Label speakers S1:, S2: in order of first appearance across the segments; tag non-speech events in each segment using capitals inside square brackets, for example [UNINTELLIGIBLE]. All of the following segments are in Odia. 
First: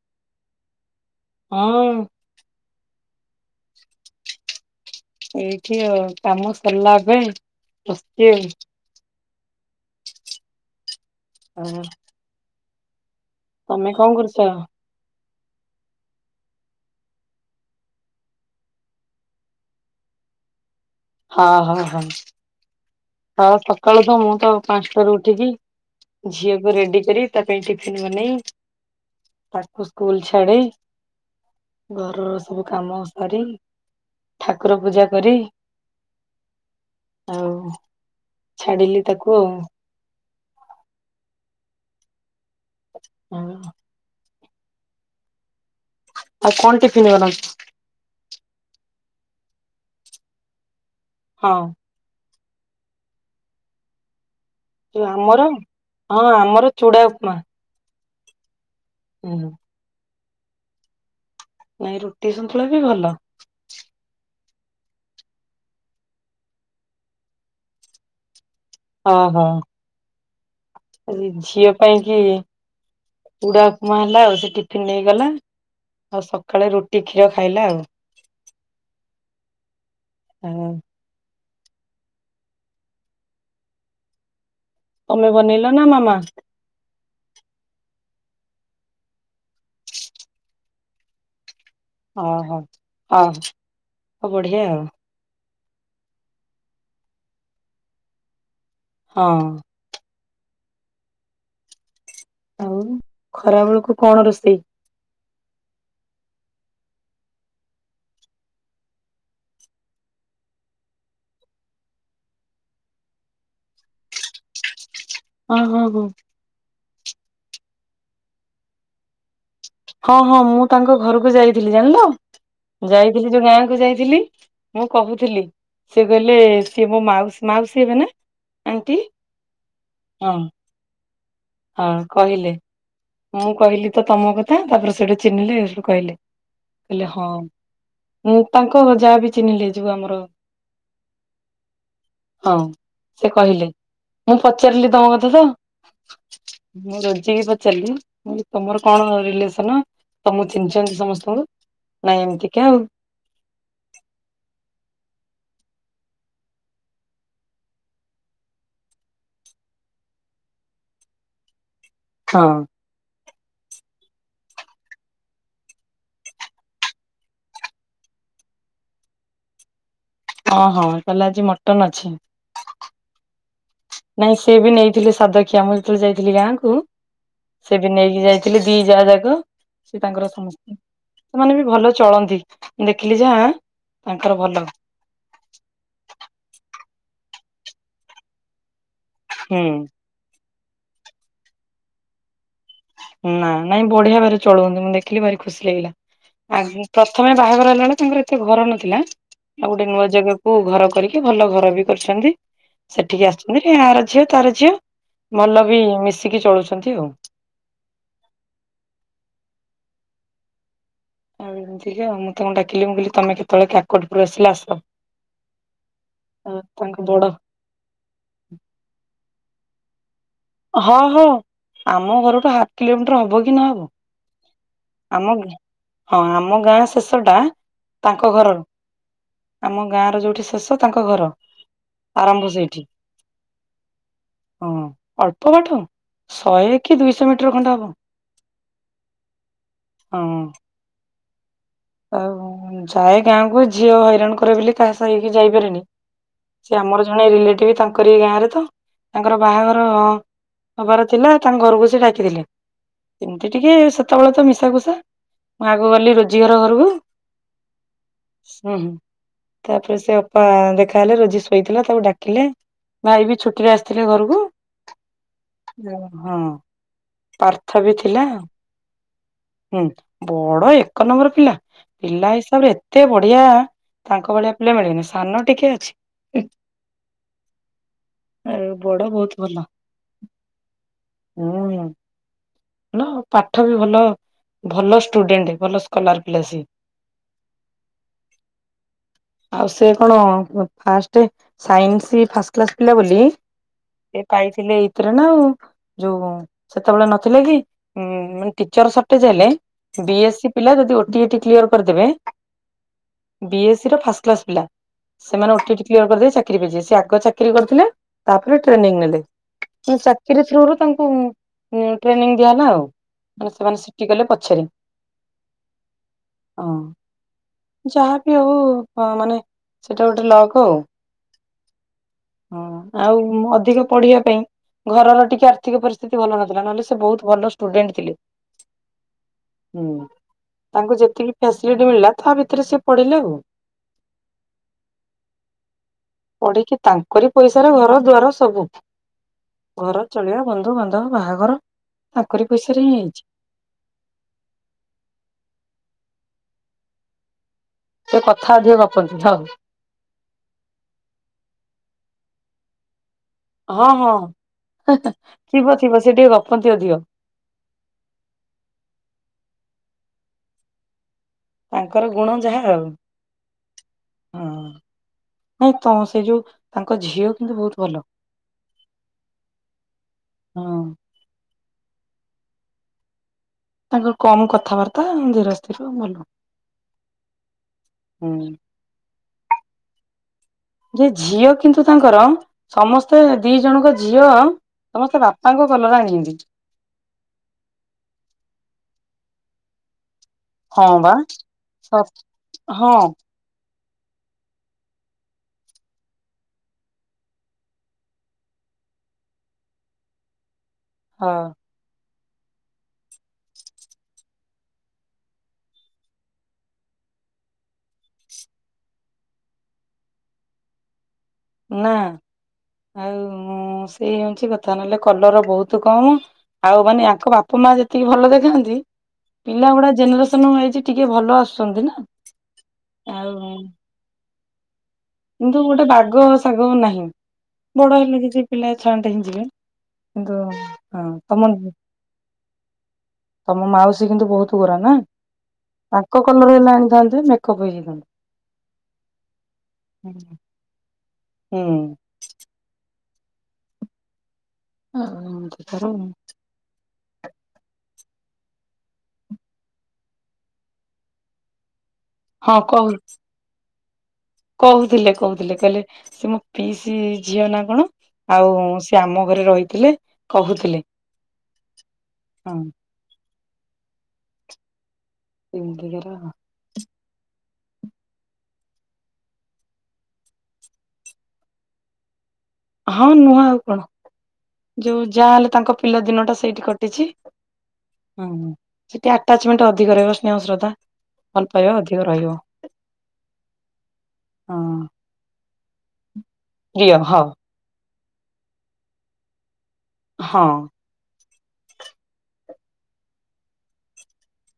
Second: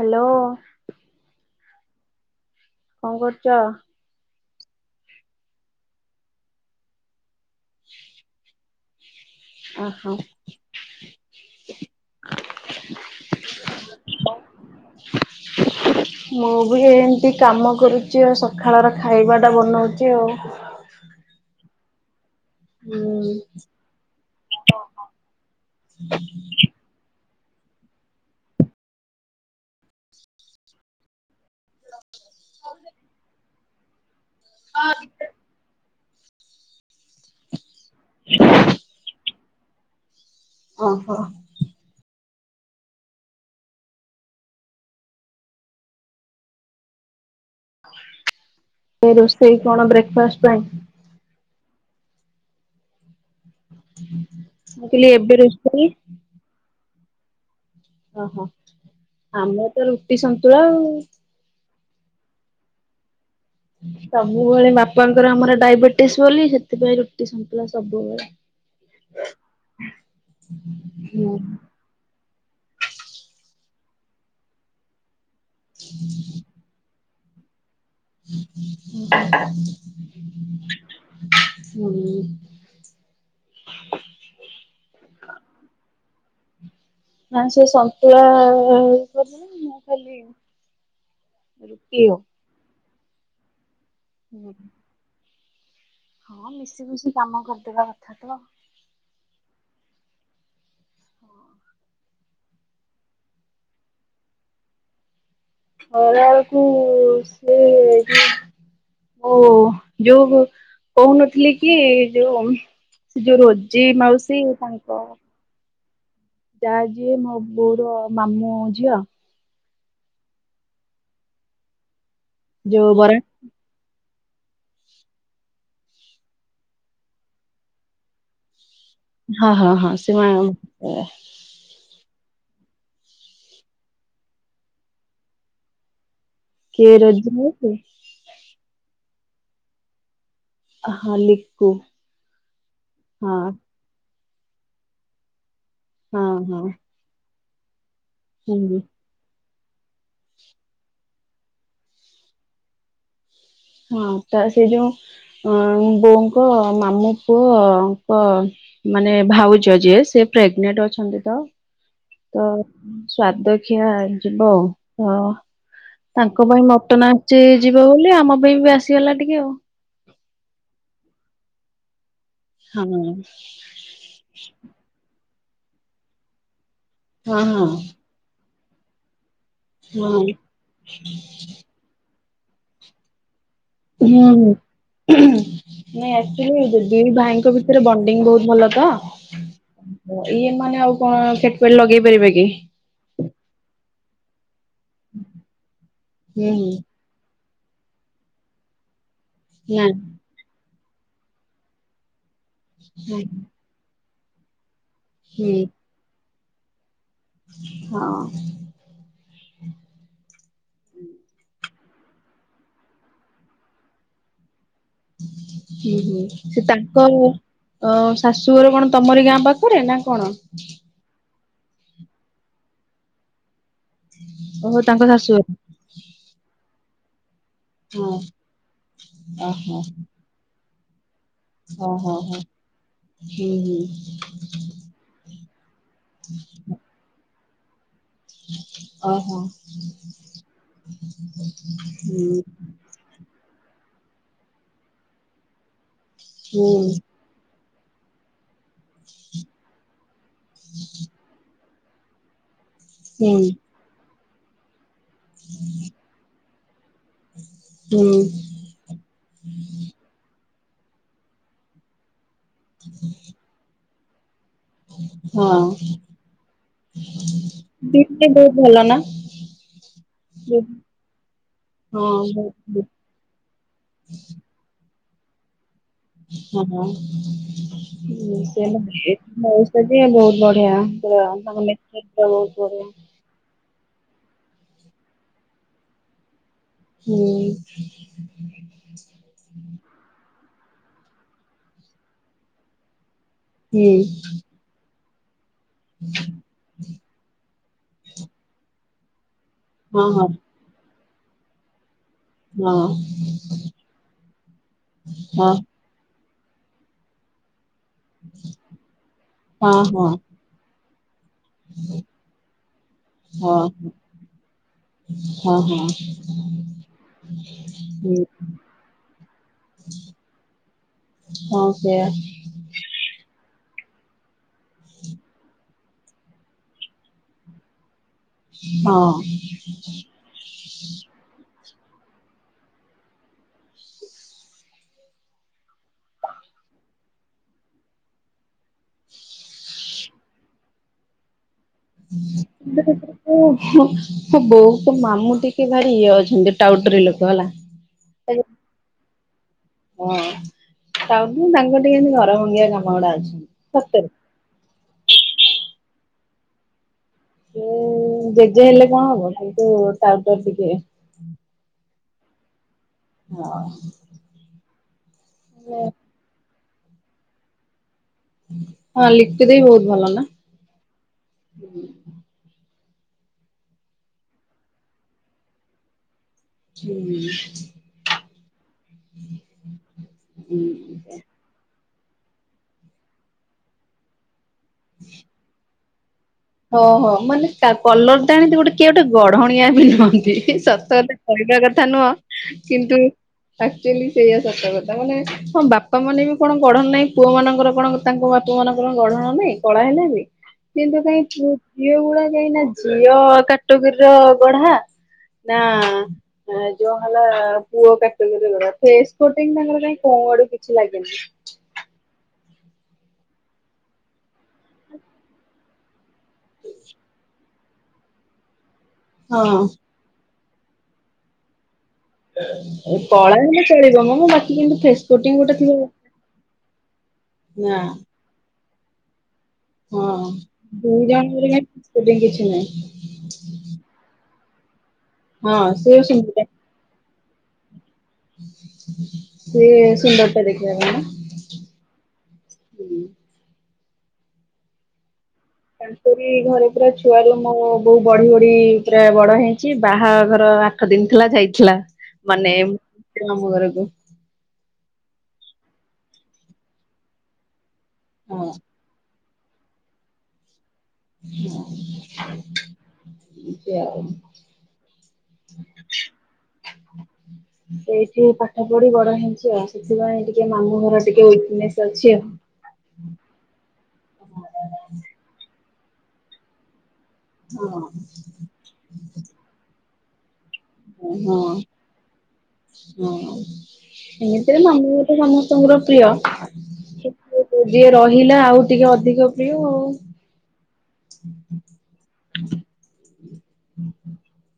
S1: ହାଲୋ।
S2: ହଁ।
S1: କଣ କରୁଚ?
S2: ଏଇଠି ଆଉ କାମ ସରିଲା ଏବେ ବସିଛି ଆଉ।
S1: ଓହୋ।
S2: ହଁ, ତମେ କଣ କରୁଚ?
S1: [INAUDIBLE] ମୁଁ ବି ଏମିତି କାମ କରୁଛି ଆଉ ସକାଳର ଖାଇବା ଟା ବନାଉଛି ଆଉ।
S2: ହଁ ହଁ ହଁ।
S1: ହୁଁ
S2: ହଁ ସକାଳୁ ତ ମୁଁ ତ ପାଞ୍ଚଟାରୁ ଉଠିକି ଝିଅକୁ ରେଡି କରି ତା ପାଇଁ ଟିଫିନ ବନେଇ ତାକୁ ସ୍କୁଲ ଛାଡି ଘରର ସବୁ କାମ ସରି ଠାକୁର ପୂଜା କରି ଆଉ ଛାଡିଲି ତାକୁ ଆଉ।
S1: ଓ ହୋ।
S2: ହଁ। ଆଉ କଣ ଟିଫିନ୍ ବନଉଚ?
S1: ସେ ରୋଷେଇ କଣ ବ୍ରେକ୍ଫାଷ୍ଟ ପାଇଁ?
S2: ହଁ।
S1: ମୁଁ କହିଲି ଏବେ ରୋଷେଇ?
S2: ଚୁଡ଼ା ଉପମା।
S1: ଓହୋ
S2: ହୁଁ
S1: ଆମର ତ ରୁଟି ସନ୍ତୁଳା ଆଉ।
S2: ନାଇଁ ରୁଟି ସନ୍ତୁଳା ବି ଭଲ।
S1: ସବୁବେଳେ ବାପାଙ୍କର ଆମର ଡାଇବେଟିସ ବୋଲି ସେଥିପାଇଁ ରୁଟି ସନ୍ତୁଳା ସବୁବେଳେ।
S2: ଓ ହୋ। ସେ
S1: ହୁଁ
S2: ଝିଅ ପାଇଁ କି ଚୁଡା ଉପମା ହେଲା ଆଉ ସେ ଟିଫିନ ନେଇଗଲା। ଆଉ ସକାଳେ ରୁଟି କ୍ଷୀର ଖାଇଲା ଆଉ। ଆଉ।
S1: [UNINTELLIGIBLE] ହୁଁ।
S2: ତମେ ବନେଇଲ ନା ମାମା?
S1: ନା ସେ ସନ୍ତୁଳା ଆ କଲେ ମୁଁ ଖାଲି ରୁଟି ଆଉ।
S2: ଓହୋ ଓଃ ବଢିଆ ଆଉ।
S1: ହଁ ମିଶି ମୁଶି କାମ କରିଦବା କଥା ତ।
S2: ହଁ। ଆଉ ଖରା ବେଳକୁ କଣ ରୋଷେଇ?
S1: ହଁ ଖରାବେଳକୁ ସେଇ ଓ ଯୋଉ କହୁନଥିଲି କି ଯୋଉ ସେ ଯୋଉ ରୋଜି ମାଉସୀ ତାଙ୍କ
S2: ହଉ ହଉ
S1: ଯାହା ଯିଏ ମୋ ବୋଉର ମାମୁଁ ଝିଅ।
S2: ହଁ ହଁ ମୁଁ ତାଙ୍କ ଘରକୁ ଯାଇଥିଲି ଜାଣିଲ
S1: ଯୋଉ ବରା
S2: ଯାଇଥିଲି ଯୋଉ ଗାଁ କୁ ଯାଇଥିଲି। ମୁଁ କହୁଥିଲି ସେ କହିଲେ ସିଏ ମୋ ମାଉସୀ ମାଉସୀ ହେବେ ନା? ଆଣ୍ଟି
S1: ହଁ ହଁ ହଁ ସେ ମା
S2: ହଁ କହିଲେ, ମୁଁ କହିଲି ତ ତମ କଥା ତାପରେ ସେଠୁ ଚିହ୍ନିଲେ ସେଠୁ ସେ କହିଲେ।
S1: କିଏ
S2: କହିଲେ, ହଁ
S1: ରୋଜି ମାଉସୀ
S2: ମୁଁ ତାଙ୍କ ଯାହାବ ଚିହ୍ନିଲି ଯଉ ଆମର
S1: ହଁ, ଲିପୁ
S2: ହଁ ସେ
S1: ହଁ।
S2: କହିଲେ ମୁଁ ପଚାରିଲି ତମ କଥା ତ।
S1: ହଁ ହଁ
S2: ମୁଁ ରୋଜି କି ପଚାରିଲି। ମୁଁ କହିଲି
S1: ହୁଁ
S2: ତମର କଣ ହ ତମକୁ ଚିହ୍ନିଛନନ୍ତି ସମସ୍ତଙ୍କୁ ନାଇଁ ଏମିତିକା ଆଉ।
S1: ହଁ ତା ସେ ଯୋଉ। ଅ ବୋଉଙ୍କ ମାମୁ ପୁଅଙ୍କ ମାନେ ଭାଉଜ ଯିଏ ସେ। ପ୍ରେଗନେଣ୍ଟ ଅଛନ୍ତି ତ, ସ୍ୱାଦ ଖିଆ ଯିବ ହଁ। ତାଙ୍କ ପାଇଁ ମଟନ ଆସିଛି ଯିବ ବୋଲି ଆମ ପାଇଁ ବି ଆସିଗଲା ଟିକେ ଆଉ।
S2: ଓଁ ହଁ କହିଲେ ଆଜି ମଟନ ଅଛି?
S1: ହଁ।
S2: ନାଇଁ ସେି ବି ନେଇଥିଲେ ସାଦକ୍ଷିଆ ମୁଁ ଯେତେବେଳେ ଯାଇଥିଲି ଗାଁକୁ
S1: ହଁ
S2: ସେ ବି
S1: ହଁ
S2: ନେଇକି ଯାଇ ଥିଲେ ଦି ଯାଆ ଯାକ ସେ
S1: ହଁ
S2: ତାଙ୍କର ସମସ୍ତେ ସେମାନେ ବି ଭଲ ଚଳନ୍ତି। ଦେଖିଲି ଯାହା,
S1: ହୁଁ
S2: ତାଙ୍କର ଭଲ
S1: ହଁ ନାଇଁ ଆକ୍ଚଲି, ଦି ଭାଇଙ୍କ ଭିତରେ ବଣ୍ଡିଙ୍ଗ ବହୁତ ଭଲ ତ
S2: ହୁଁ
S1: ଇଏ, ମାନେ ଆଉ କଣ ସେତ ଲଗେଇ ପାରିବେ କି?
S2: ନା ନାଇଁ ବଢିଆ ଭାବରେ ଚଳୁ ହୁନ୍ତି ମୁଁ ଦେଖିଲି ଭାରି ଖୁସି ଲାଗିଲା
S1: ହୁଁ
S2: ଆ
S1: ହୁଁ
S2: ପ୍ରଥମେ, ବାହାଘର ହେଲାବେଳେ ତାଙ୍କର ଏତେ ଘର ନଥିଲା ଆଉ
S1: ନା
S2: ଗୋଟେ ନୂଆ ଜାଗାକୁ ଘର, କରିକି ଭଲ ଘର ବି କରିଛନ୍ତି ସେଠିକି ଆସିୁଛନ୍ତି ଆ ର ଝିଅ ତାର ଝିଅ।
S1: ହୁଁ
S2: ଭଲ ବି ମିଶିକି ଚଳୁଛନ୍ତି ଆଉ।
S1: ହଁ।
S2: ଆଉ ଏମିତିକା ମୁଁ ତା କଣ ଡାକିଲି ମୁଁ କହିଲି ତମେ କେତେବେଳେ କାକଟ ପୁରରୁ ଆସିଲ ଆସ,
S1: ହୁଁ ହୁଁ
S2: ଆଉ
S1: ସେ ତାଙ୍କ
S2: ବଡ
S1: ଅ ଶାଶୁଘର କଣ ତମରି ଗାଁ ପାଖରେ? କରେ ନା କଣ?
S2: ହଁ ହଁ ଆମ ଘରଠୁ ହାଫ କିଲୋମିଟର ହବ କି ନହବ।
S1: ଓହୋ ତାଙ୍କ
S2: ଆମ
S1: ଶାଶୁଘର
S2: ହଁ ଆମ ଗାଁ ଶେଷ, ଟା
S1: ହଁ
S2: ତାଙ୍କ ଘରର ଆମ ଗାଁ ର ଯୋଉଠି ଶେଷ ତାଙ୍କ ଘର।
S1: ହଁ ହୋ ହୋ
S2: ଆରମ୍ଭ ସେଇଠି
S1: ହୁଁ ହୁଁ।
S2: ହଁ ଅଳ୍ପ ବାଟ ଶହେ କି ଦୁଇଶହ ମିଟର ଖଣ୍ଡ ହବ।
S1: ଓହୋ!
S2: ହଁ।
S1: ହୁଁ
S2: ଆଉ ଯାଏ ଗାଁକୁ ଝିଅ ହଇରାଣ କରେ ବୋଲି କାହା ସା ହେଇକି ଯାଇପାରନି।
S1: ହୁଁ
S2: ସେ ଆମର ଜଣେ ରିଲେଟିଭ ତାଙ୍କରି ଗାଁ ରେ ତ ତାଙ୍କର ବାହାଘର। ହବାର ଥିଲା ତାଙ୍କ ଘରକୁ ସେ ଡାକିଥିଲେ
S1: ହୁଁ
S2: କେମତି ଟିକେ ସେତେବେଳେ ତ ମିଶାକୁସା, ମୁଁ ଆଗ ଗଲି ରୋଜି ଘର ଘରକୁ,
S1: ହୁଁ
S2: ହୁଁ ହ ତାପରେ ସେ ଅପା ଦେଖା ହେଲେ ରୋଜି ଶୋଇଥିଲା ତାକୁ ଡାକିଲେ ଭାଇ ବି ଛୁଟିରେ ଆସିଥିଲେ ଘରକୁ,
S1: ହଁ।
S2: ଓହୋ ପାର୍ଥ ବି ଥିଲା।
S1: ସେ ବହୁତ ଭଲ ନା
S2: ହୁଁ ବଡ
S1: ହଁ
S2: ଏକ ନମ୍ବର ପିଲା। ପିଲା ହିସାବରେ
S1: ବହୁତ
S2: ଏତେ ବଢିଆ ତାଙ୍କ ଭଳିଆ ପିଲା ମିଳିବେନି ସାନ ଟିକେ ଅଛି,
S1: ହୁଁ ହୁଁ।
S2: ଆଉ ବଡ ଭଲ।
S1: ବହୁତ ବଢିଆ ବହୁତ ବଢିଆ,
S2: ଆଉ ପାଠ ବି ଭଲ ଭଲ ଷ୍ଟୁଡେଣ୍ଟ ଭଲ ସ୍କଲାର ପିଲା ସିଏ।
S1: ହୁଁ
S2: ଆଉ ସେ କଣ? ଫାଷ୍ଟ ସାଇନ୍ସ ଫାଷ୍ଟ କ୍ଲାସ ପିଲା ବୋଲି
S1: ହୁଁ
S2: ସେ ପାଇଥିଲେ ଏଇଥିରେ ନା ଆଉ। ଯୋଉ ସେତେବେଳେ ନଥିଲେ କି ଉ ମାନେ ଟିଚର ସଟେଜ ହେଲେ,
S1: ହଁ
S2: ବି
S1: ହଁ
S2: ଏସ୍ ସି ପିଲା ଯଦି ଓଟିଟି କ୍ଲିୟର କରିଦେବେ, ବି ଏସ୍ ସିର ଫାସକ୍ଲାସ ପିଲା
S1: ହଁ
S2: ସେମାନେ ଓଟିଟି କ୍ଲିୟର କରିଦେଲେ ଚାକି,, ଚାକି ସେ ଆଗ ଚାକିରି କରିଥିଲେ ତାପରେ ଟ୍ରେନିଂ ନେଲେ
S1: ହଁ ହଁ
S2: କି
S1: ହଁ
S2: ଚାକିରୀ ଥ୍ରୁରୁ ତାଙ୍କୁ, ଟ୍ରେନିଂ ଦିଆହେଲା ଆଉ ମାନେ
S1: ହଁ
S2: ସେମାନେ ସିଟି ଗଲେ ପଛରେ।
S1: ହଁ ହଁ
S2: ହଁ।
S1: ହୁଁ
S2: ଯାହାବି ହଉ ମାନେ ସେଟା ଗୋଟେ ଲଗ ଆଉ।
S1: ହଁ ସେଇଆ
S2: ହଁ ଆଉ ଅଧିକ ପଢିବା ପାଇଁ ଘରର ଟିକେ ଆର୍ଥିକ ପରିସ୍ଥିତି ଭଲ ନଥିଲା, ନହେଲେ ସେ ବହୁତ ଭଲ ଷ୍ଟୁଡେଣ୍ଟ ଥିଲେ।
S1: ହଁ।
S2: ହୁଁ। ତାଙ୍କୁ ଯେତିକି ଫ୍ୟାସିଲିଟି ମିଳିଲା ତା ଭିତରେ ସିଏ ପଢିଲେ ଆଉ। ପଢିକି ତାଙ୍କରି ପଇସାର ଘର ଦ୍ବାର ସବୁ। ଘର ଚଳିବା, ବନ୍ଧୁବାନ୍ଧବ, ବାହାଘର ତାଙ୍କରି
S1: [UNINTELLIGIBLE]
S2: ପଇସାରେ ହିଁ ହେଇଛି।
S1: ତୋ ବୋଉକୁ ମାମୁଁ ଟି ସିଏ ଭାରି ଇଏ ଅଛନ୍ତି ଟାଉଟରି ଲୋକ ହେଲା।
S2: ସେ କଥା ଅଧିକ ଗପନ୍ତି ହଁ।
S1: ହଁ ଟାଉନୁ ତାଙ୍କର ଟିକେ ଏମତି ଘର ଭଙ୍ଗିଆ କାମ ଗୁଡା ଅଛି।
S2: ହଁ
S1: ସତରେ।
S2: ହଁ। ହେ ହେ ଥିବ ଥିବ ସେ ଟିକେ ଗପନ୍ତି ଅଧିକ।
S1: ମୋ ଜେଜେ ହେଲେ କଣ ହବ, କିନ୍ତୁ ଟାଉଟର ଟିକେ।
S2: ତାଙ୍କର ଗୁଣ ଯାହା ଆଉ।
S1: ହଁ।
S2: ହଁ ନାଇଁ ତମର ସେ ଯୋଉ ତାଙ୍କ ଝିଅ କିନ୍ତୁ ବହୁତ ଭଲ।
S1: ହଁ ଲିପି ଦେଇ ବହୁତ ଭଲ ନା।
S2: ହଁ। ତାଙ୍କର କମ କଥାବାର୍ତ୍ତା, ଧୀର ସ୍ଥିର ଭଲ।
S1: ହୁଁ।
S2: ହୁଁ।
S1: ହଁ ହ
S2: ଯେ ଝିଅ କିନ୍ତୁ ତାଙ୍କର, ସମସ୍ତେ ଦି ଜଣଙ୍କ ଝିଅ ସମସ୍ତେ ବାପାଙ୍କ ଭଲରେ ଆଣିହନ୍ତି।
S1: ଓହୋ ମାନେ କଲରଟା ଆଣି ଏନ୍ତି ଗୋଟେ କିଏ ଗୋଟେ ଗଢଣିଆ ବି ନୁହଁନ୍ତି। ହି ହି ସତ
S2: ହଁ
S1: କଥା
S2: ବା।
S1: କହିବା କଥା
S2: ସତ
S1: ନୁହଁ
S2: ହଁ
S1: କିନ୍ତୁ ତା ଆକଚୁଆଲି ସେଇଆ ସତ କଥା। ମାନେ ହଁ ବାପା ମାନେ ବି କଣ ଗଢଣ ନାହିଁ ପୁଅ ମାନଙ୍କର କଣ ତାଙ୍କ ବାପା ମାନଙ୍କ କଣ ଗଢଣ ନାହିଁ, କଳା ହେଲେ ବି କିନ୍ତୁ କାହିଁ
S2: ହଁ
S1: ପୁଅ ଝିଅ ଗୁଡା କାଇଁନା ଝିଅ କାଟଗୋରୀର ଗଢା ନା ଯୋଉ ହେଲା ପୁଅ କାଟାଗୋରୀ ଗୁରା ଫେସ୍ କଟିଂ ତାଙ୍କର କାଇଁ କଳା ମୋ ଆଡୁ କିଛି ଲାଗେନି।
S2: ନାଁ ଆଉ ସେଇ ହଉଁଛି କଥା। ନହେଲେ କଲର ବହୁତୁ କମ ଆଉ ମାନେ ଆଙ୍କ ବାପା ମା ଯେତିକି ଭଲ ଦେଖାଯାଆନ୍ତି, ପିଲା ଗୁଡା ଜେନେରେସନ [UNINTELLIGIBLE] ଆଇଛି ଟିକେ ଭଲ ଆସୁଛନ୍ତି ନା।
S1: କଳା
S2: ଆଉ
S1: ହେଲେ ଚଳିବ ମ ବାକି କେମତି ଫେସ୍ କଟିଙ୍ଗ
S2: କିନ୍ତୁ
S1: ଗୋଟେ ଥିବ।
S2: ବାଗ ଶାଗ ନାହିଁ।
S1: ନା
S2: ବଡ ହେଲେ କିଛି ପିଲା ଛାଆଣ୍ଡେ ହେଇଯିବେ।
S1: ହଁ
S2: କିନ୍ତୁ
S1: ଦୁଇ
S2: ହଁ
S1: ଜଣଙ୍କର
S2: ତମ
S1: କାଇଁ ଫିସ୍ପିଟିଙ୍ଗ କିଛି ନାହିଁ।
S2: ତମ ମାଉସୀ କିନ୍ତୁ ବହୁତ ପୁରା ନା,
S1: ହଁ ସିଏ
S2: ତାଙ୍କ କଲର ହେଲେ ଆଣିଥାନ୍ତେ ମେକଅପ୍ ହେଇଯାଇଥାନ୍ତେ।
S1: ସେ ସୁନ୍ଦରୀଟା ଦେଖିବା ପାଇଁ ନା?
S2: ହୁଁ।
S1: ହୁଁ।
S2: ହଁ ହଁ।
S1: ତାଙ୍କରି ଘରେ ପୁରା ଛୁଆରୁ ମୋ ବୋଉ ବଢି ବଢି ପୁରା ବଡ ହେଇଁଛି। ବାହାଘର ଆଠ ଦିନ ଥିଲା ଯାଇଥିଲା। ମାନେ
S2: ହଁ କହୁ
S1: [UNINTELLIGIBLE] ଆମ ଘରକୁ।
S2: କହୁଥିଲେ କହୁଥିଲେ କହିଲେ, ସେ ମୋ ପିଇସି ଝିଅ ନା କଣ? ଆଉ
S1: ହଁ
S2: ସିଏ ଆମ ଘରେ ରହିଥିଲେ କହୁଥିଲେ।
S1: [INAUDIBLE]
S2: ହଁ
S1: ଏମତି ଆଉ।
S2: [UNINTELLIGIBLE]
S1: ଏଇଠି ପାଠ ପଢି ବଡ ହେଇଁଛି ଆଉ। ସେଥିପାଇଁ ଟିକେ ମାମୁଁ ଘର ଟିକେ ୱିକନେସ ଅଛି ଆଉ।
S2: ହଁ ନୁହଁ ଆଉ କଣ? ଯୋଉ ଯାହା ହେଲେ ତାଙ୍କ ପିଲାଦିନଟା ସେଇଠି କଟିଛି। ହଁ ହୁଁ। ସେଠି ଆଟାଚମେଣ୍ଟ ଅଧିକ ରହିବ। ସ୍ନେହ, ଶ୍ରଦ୍ଧା
S1: ହଁ
S2: ଭଲ ପା ଅଧିକ ରହି
S1: ହଁ ଏମିତିରେ
S2: ହଁ।
S1: ମାମ ତ ସମସ୍ତଙ୍କର ପ୍ରିୟ
S2: ପ୍ରିୟ ହଁ
S1: ଯିଏ ରହିଲା ଆଉ ଟିକେ ଅଧିକ ପ୍ରିୟ ଆଉ
S2: ହଁ
S1: ହଁ ହୁଁ ହୁଁ ହୁଁ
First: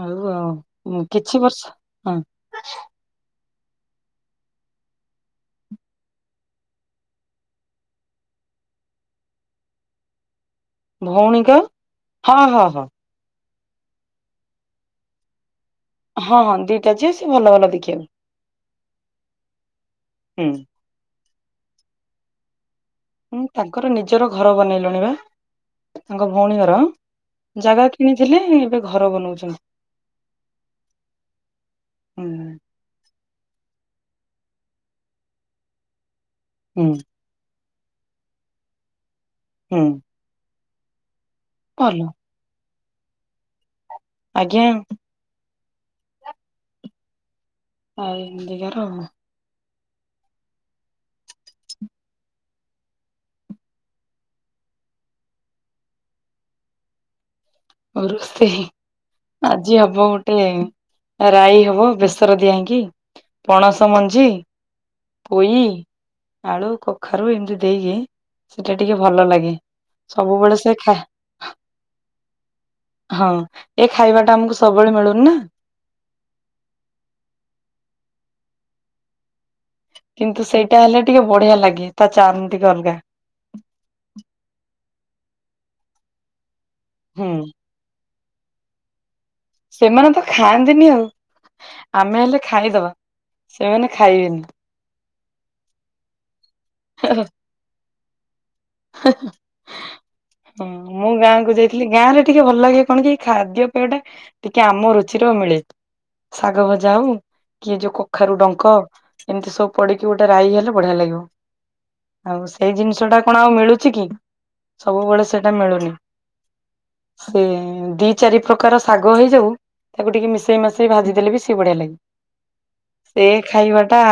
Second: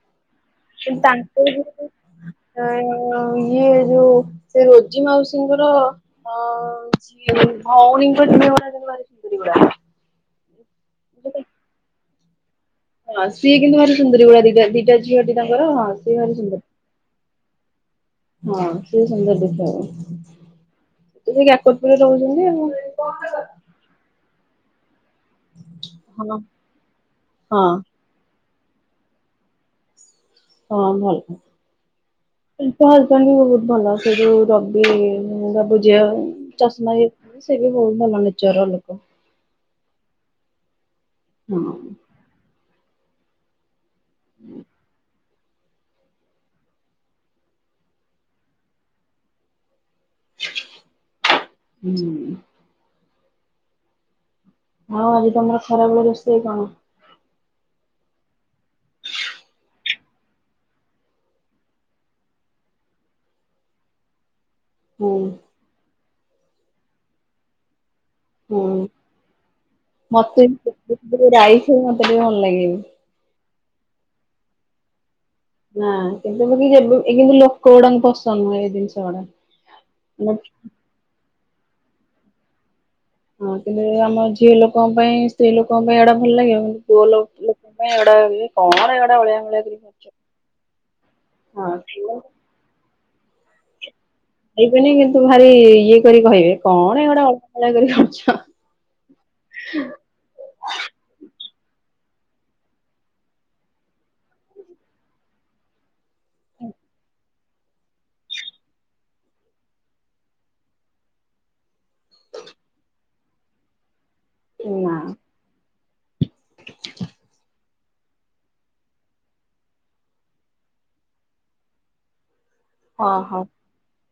S2: ହଉ
S1: ତାଙ୍କ ଅ ସିଏ ଯୋଉ ସେ ରୋଜି ମାଉସୀଙ୍କର ଅ ସଏ ଭଉଣୀଙ୍କ ଯ ିଡ଼
S2: ଭଉଣୀିକ ହଁ ହଁ
S1: ହଁ ସିଏ କିନ୍ତୁ ଆେ ସୁନ୍ଦରି ଗୁଳା ଦା ଦିଟା ଜି ର ହଁ ସିଏ ଭାରି
S2: ହଁ ହଁ
S1: ସୁନ୍ଦର
S2: ଦିଟା ଝିଅ ସେ ଭଲ ଭଲ ଦେଖିବାକୁ।
S1: ହଁ ସିଏ ସୁନ୍ଦର ଦେଖିବାକୁ
S2: ହୁଁ
S1: ତ ସେଇ କାକତପୁରରେ ରହୁଛନ୍ତି ଆ
S2: ହଁ ତାଙ୍କର ନିଜର ଘର ବନେଇଲୁଣି ବା ତାଙ୍କ ଭଉଣୀଙ୍କର
S1: ହଁ
S2: ଜାଗା
S1: ହଁ
S2: କିଣିଥିଲେ ଏବେ ଘର ବନଉଛନ୍ତି
S1: ହଁ ଭଲ
S2: ହୁଁ
S1: ହଜବଣ୍ଡ ବି ବହୁତ ଭଲ ସେଠୁ ରବି ରବୁ ଝିଅ
S2: ହୁଁ
S1: ଚଷମା ହେଇ ସେ ବି ବହୁ ଭଲ ନିଚାର ଲୋକ
S2: ହୁଁ
S1: ହଁ
S2: ଭଲ ଆଜ୍ଞା ଆାଇନ୍ତିଗର
S1: ହୁଁ ହଁ ଆଜି ତମର ଖରାବେଳେ ରୋଷେଇ କଣ
S2: ଓେ ହ ଆଜି ହବ ଗୋଟେ ରାାଇ ହବ ବେସର ଦିଆଇକି ପଣସ ମଞ୍ଜି
S1: ହୁଁ
S2: ପୋଇ ଆଳୁ କଖାରୁ ଏମିତି ଦେଇକି
S1: ହୁଁ
S2: ସେଟା ଟିକେ ଭଲ ଲାଗେ।
S1: ମତେ
S2: ସବୁବେଳେ ସେ ଖା
S1: ରାଇସ ମତେ ଟ ଭଲ ଲାଗିବ ହଁ
S2: ହଁ ଏ ଖାଇବା ଟା ଆମକୁ ସବୁବେଳେ ମିଳୁନି ନା
S1: ନା କେବେ କି କିନ୍ତୁ ଲୋକ ଗୁଡାଙ୍କୁ ପସନ୍ଦ ନୁହେ ଏଇ ଜିନିଷ ଗୁଡା
S2: କିନ୍ତୁ ସେଇଟା ହେଲେ ଟିକେ ବଢିଆ ଲାଗେ ତା ଚାରମ ଟିକେ ଅଲଗା
S1: ହଁ କିନ୍ତୁ ଆମ ଝିଅ ଲୋକଙ୍କ ପାଇଁ ସ୍ତ୍ରୀ ଲୋକଙ୍କ ପାଇଁ ଏଡା ଭଲ ଲାଗିବ କିନ୍ତୁ ପୁଅ
S2: ହୁଁ
S1: ଲୋକଙ୍କ ପାଇଁା କଣ ଏଟା ଭଳି
S2: ସେମାନେ ତ ଖାଆନ୍ତିନି ଆଉ
S1: କରୁଚ। ହଁ
S2: ଆମେ ହେଲେ ଖାଇଦବା ସେମାନେ ଖାଇବେନି।
S1: ଖାଇବେନି କିନ୍ତୁ ଭାରି ଇଏ କରି କହିବେ କଣ ଏଗୁଡା ଅଳଗା କା କରି ପୁଛ
S2: ହଁ ମୁଁ ଗାଁ କ ଯାଇଥିଲି ଖଲେ ଗାଁ ରେ ଟିକେ ଭଲ ଲାଗେ କଣ କି ଖାଦ୍ୟ ପେୟଟା ଟିକେ ଆମ ରୁଚିରେ ମିଳେ ଶାଗ ଭଜା ହଉ କିଏ ଯୋଉ କଖାରୁ ଡଙ୍କ ଏମିତି ସବୁ ପଡିକି ଗୋଟେ ରାଇ ହେଲେ ବଢିଆ ଲାଗିବ ଆଉ ସେଇ ଜିନିଷ ଟା କଣ ଆଉ ମିଳ ମି କି
S1: ନା।
S2: ସବୁବେଳେ ସେଟା ମିଳୁନି ସେ ଦିଇ ଚାରି ପ୍ରକାର ଶାଗ ହେଇଯାଉ ତାକୁ ଟିକେ ମିଶେଇ ମାସେଇ ଭାଜି ଦେେଲେ ବି ସେିଏ ବଢ଼ିଆ ଲାଗେ
S1: ହଁ
S2: ସେ
S1: ହଁ
S2: ଖାଇବା ଟା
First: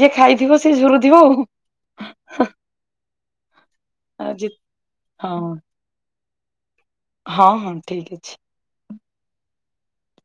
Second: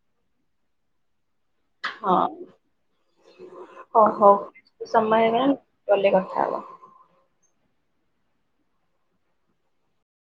S2: ଯିଏ ଖାଇଥିବ ସେିଏ ଝୁରୁଥିବ ଆଉ
S1: ହଁ ହ
S2: ଆଉ ଯିଏ
S1: ହଉ ସମୟ
S2: ହଁ
S1: ହେଇଗଲା ଗଲେ କଥା ଖ
S2: ହଁ ହଁ ଠିକ ଅଛି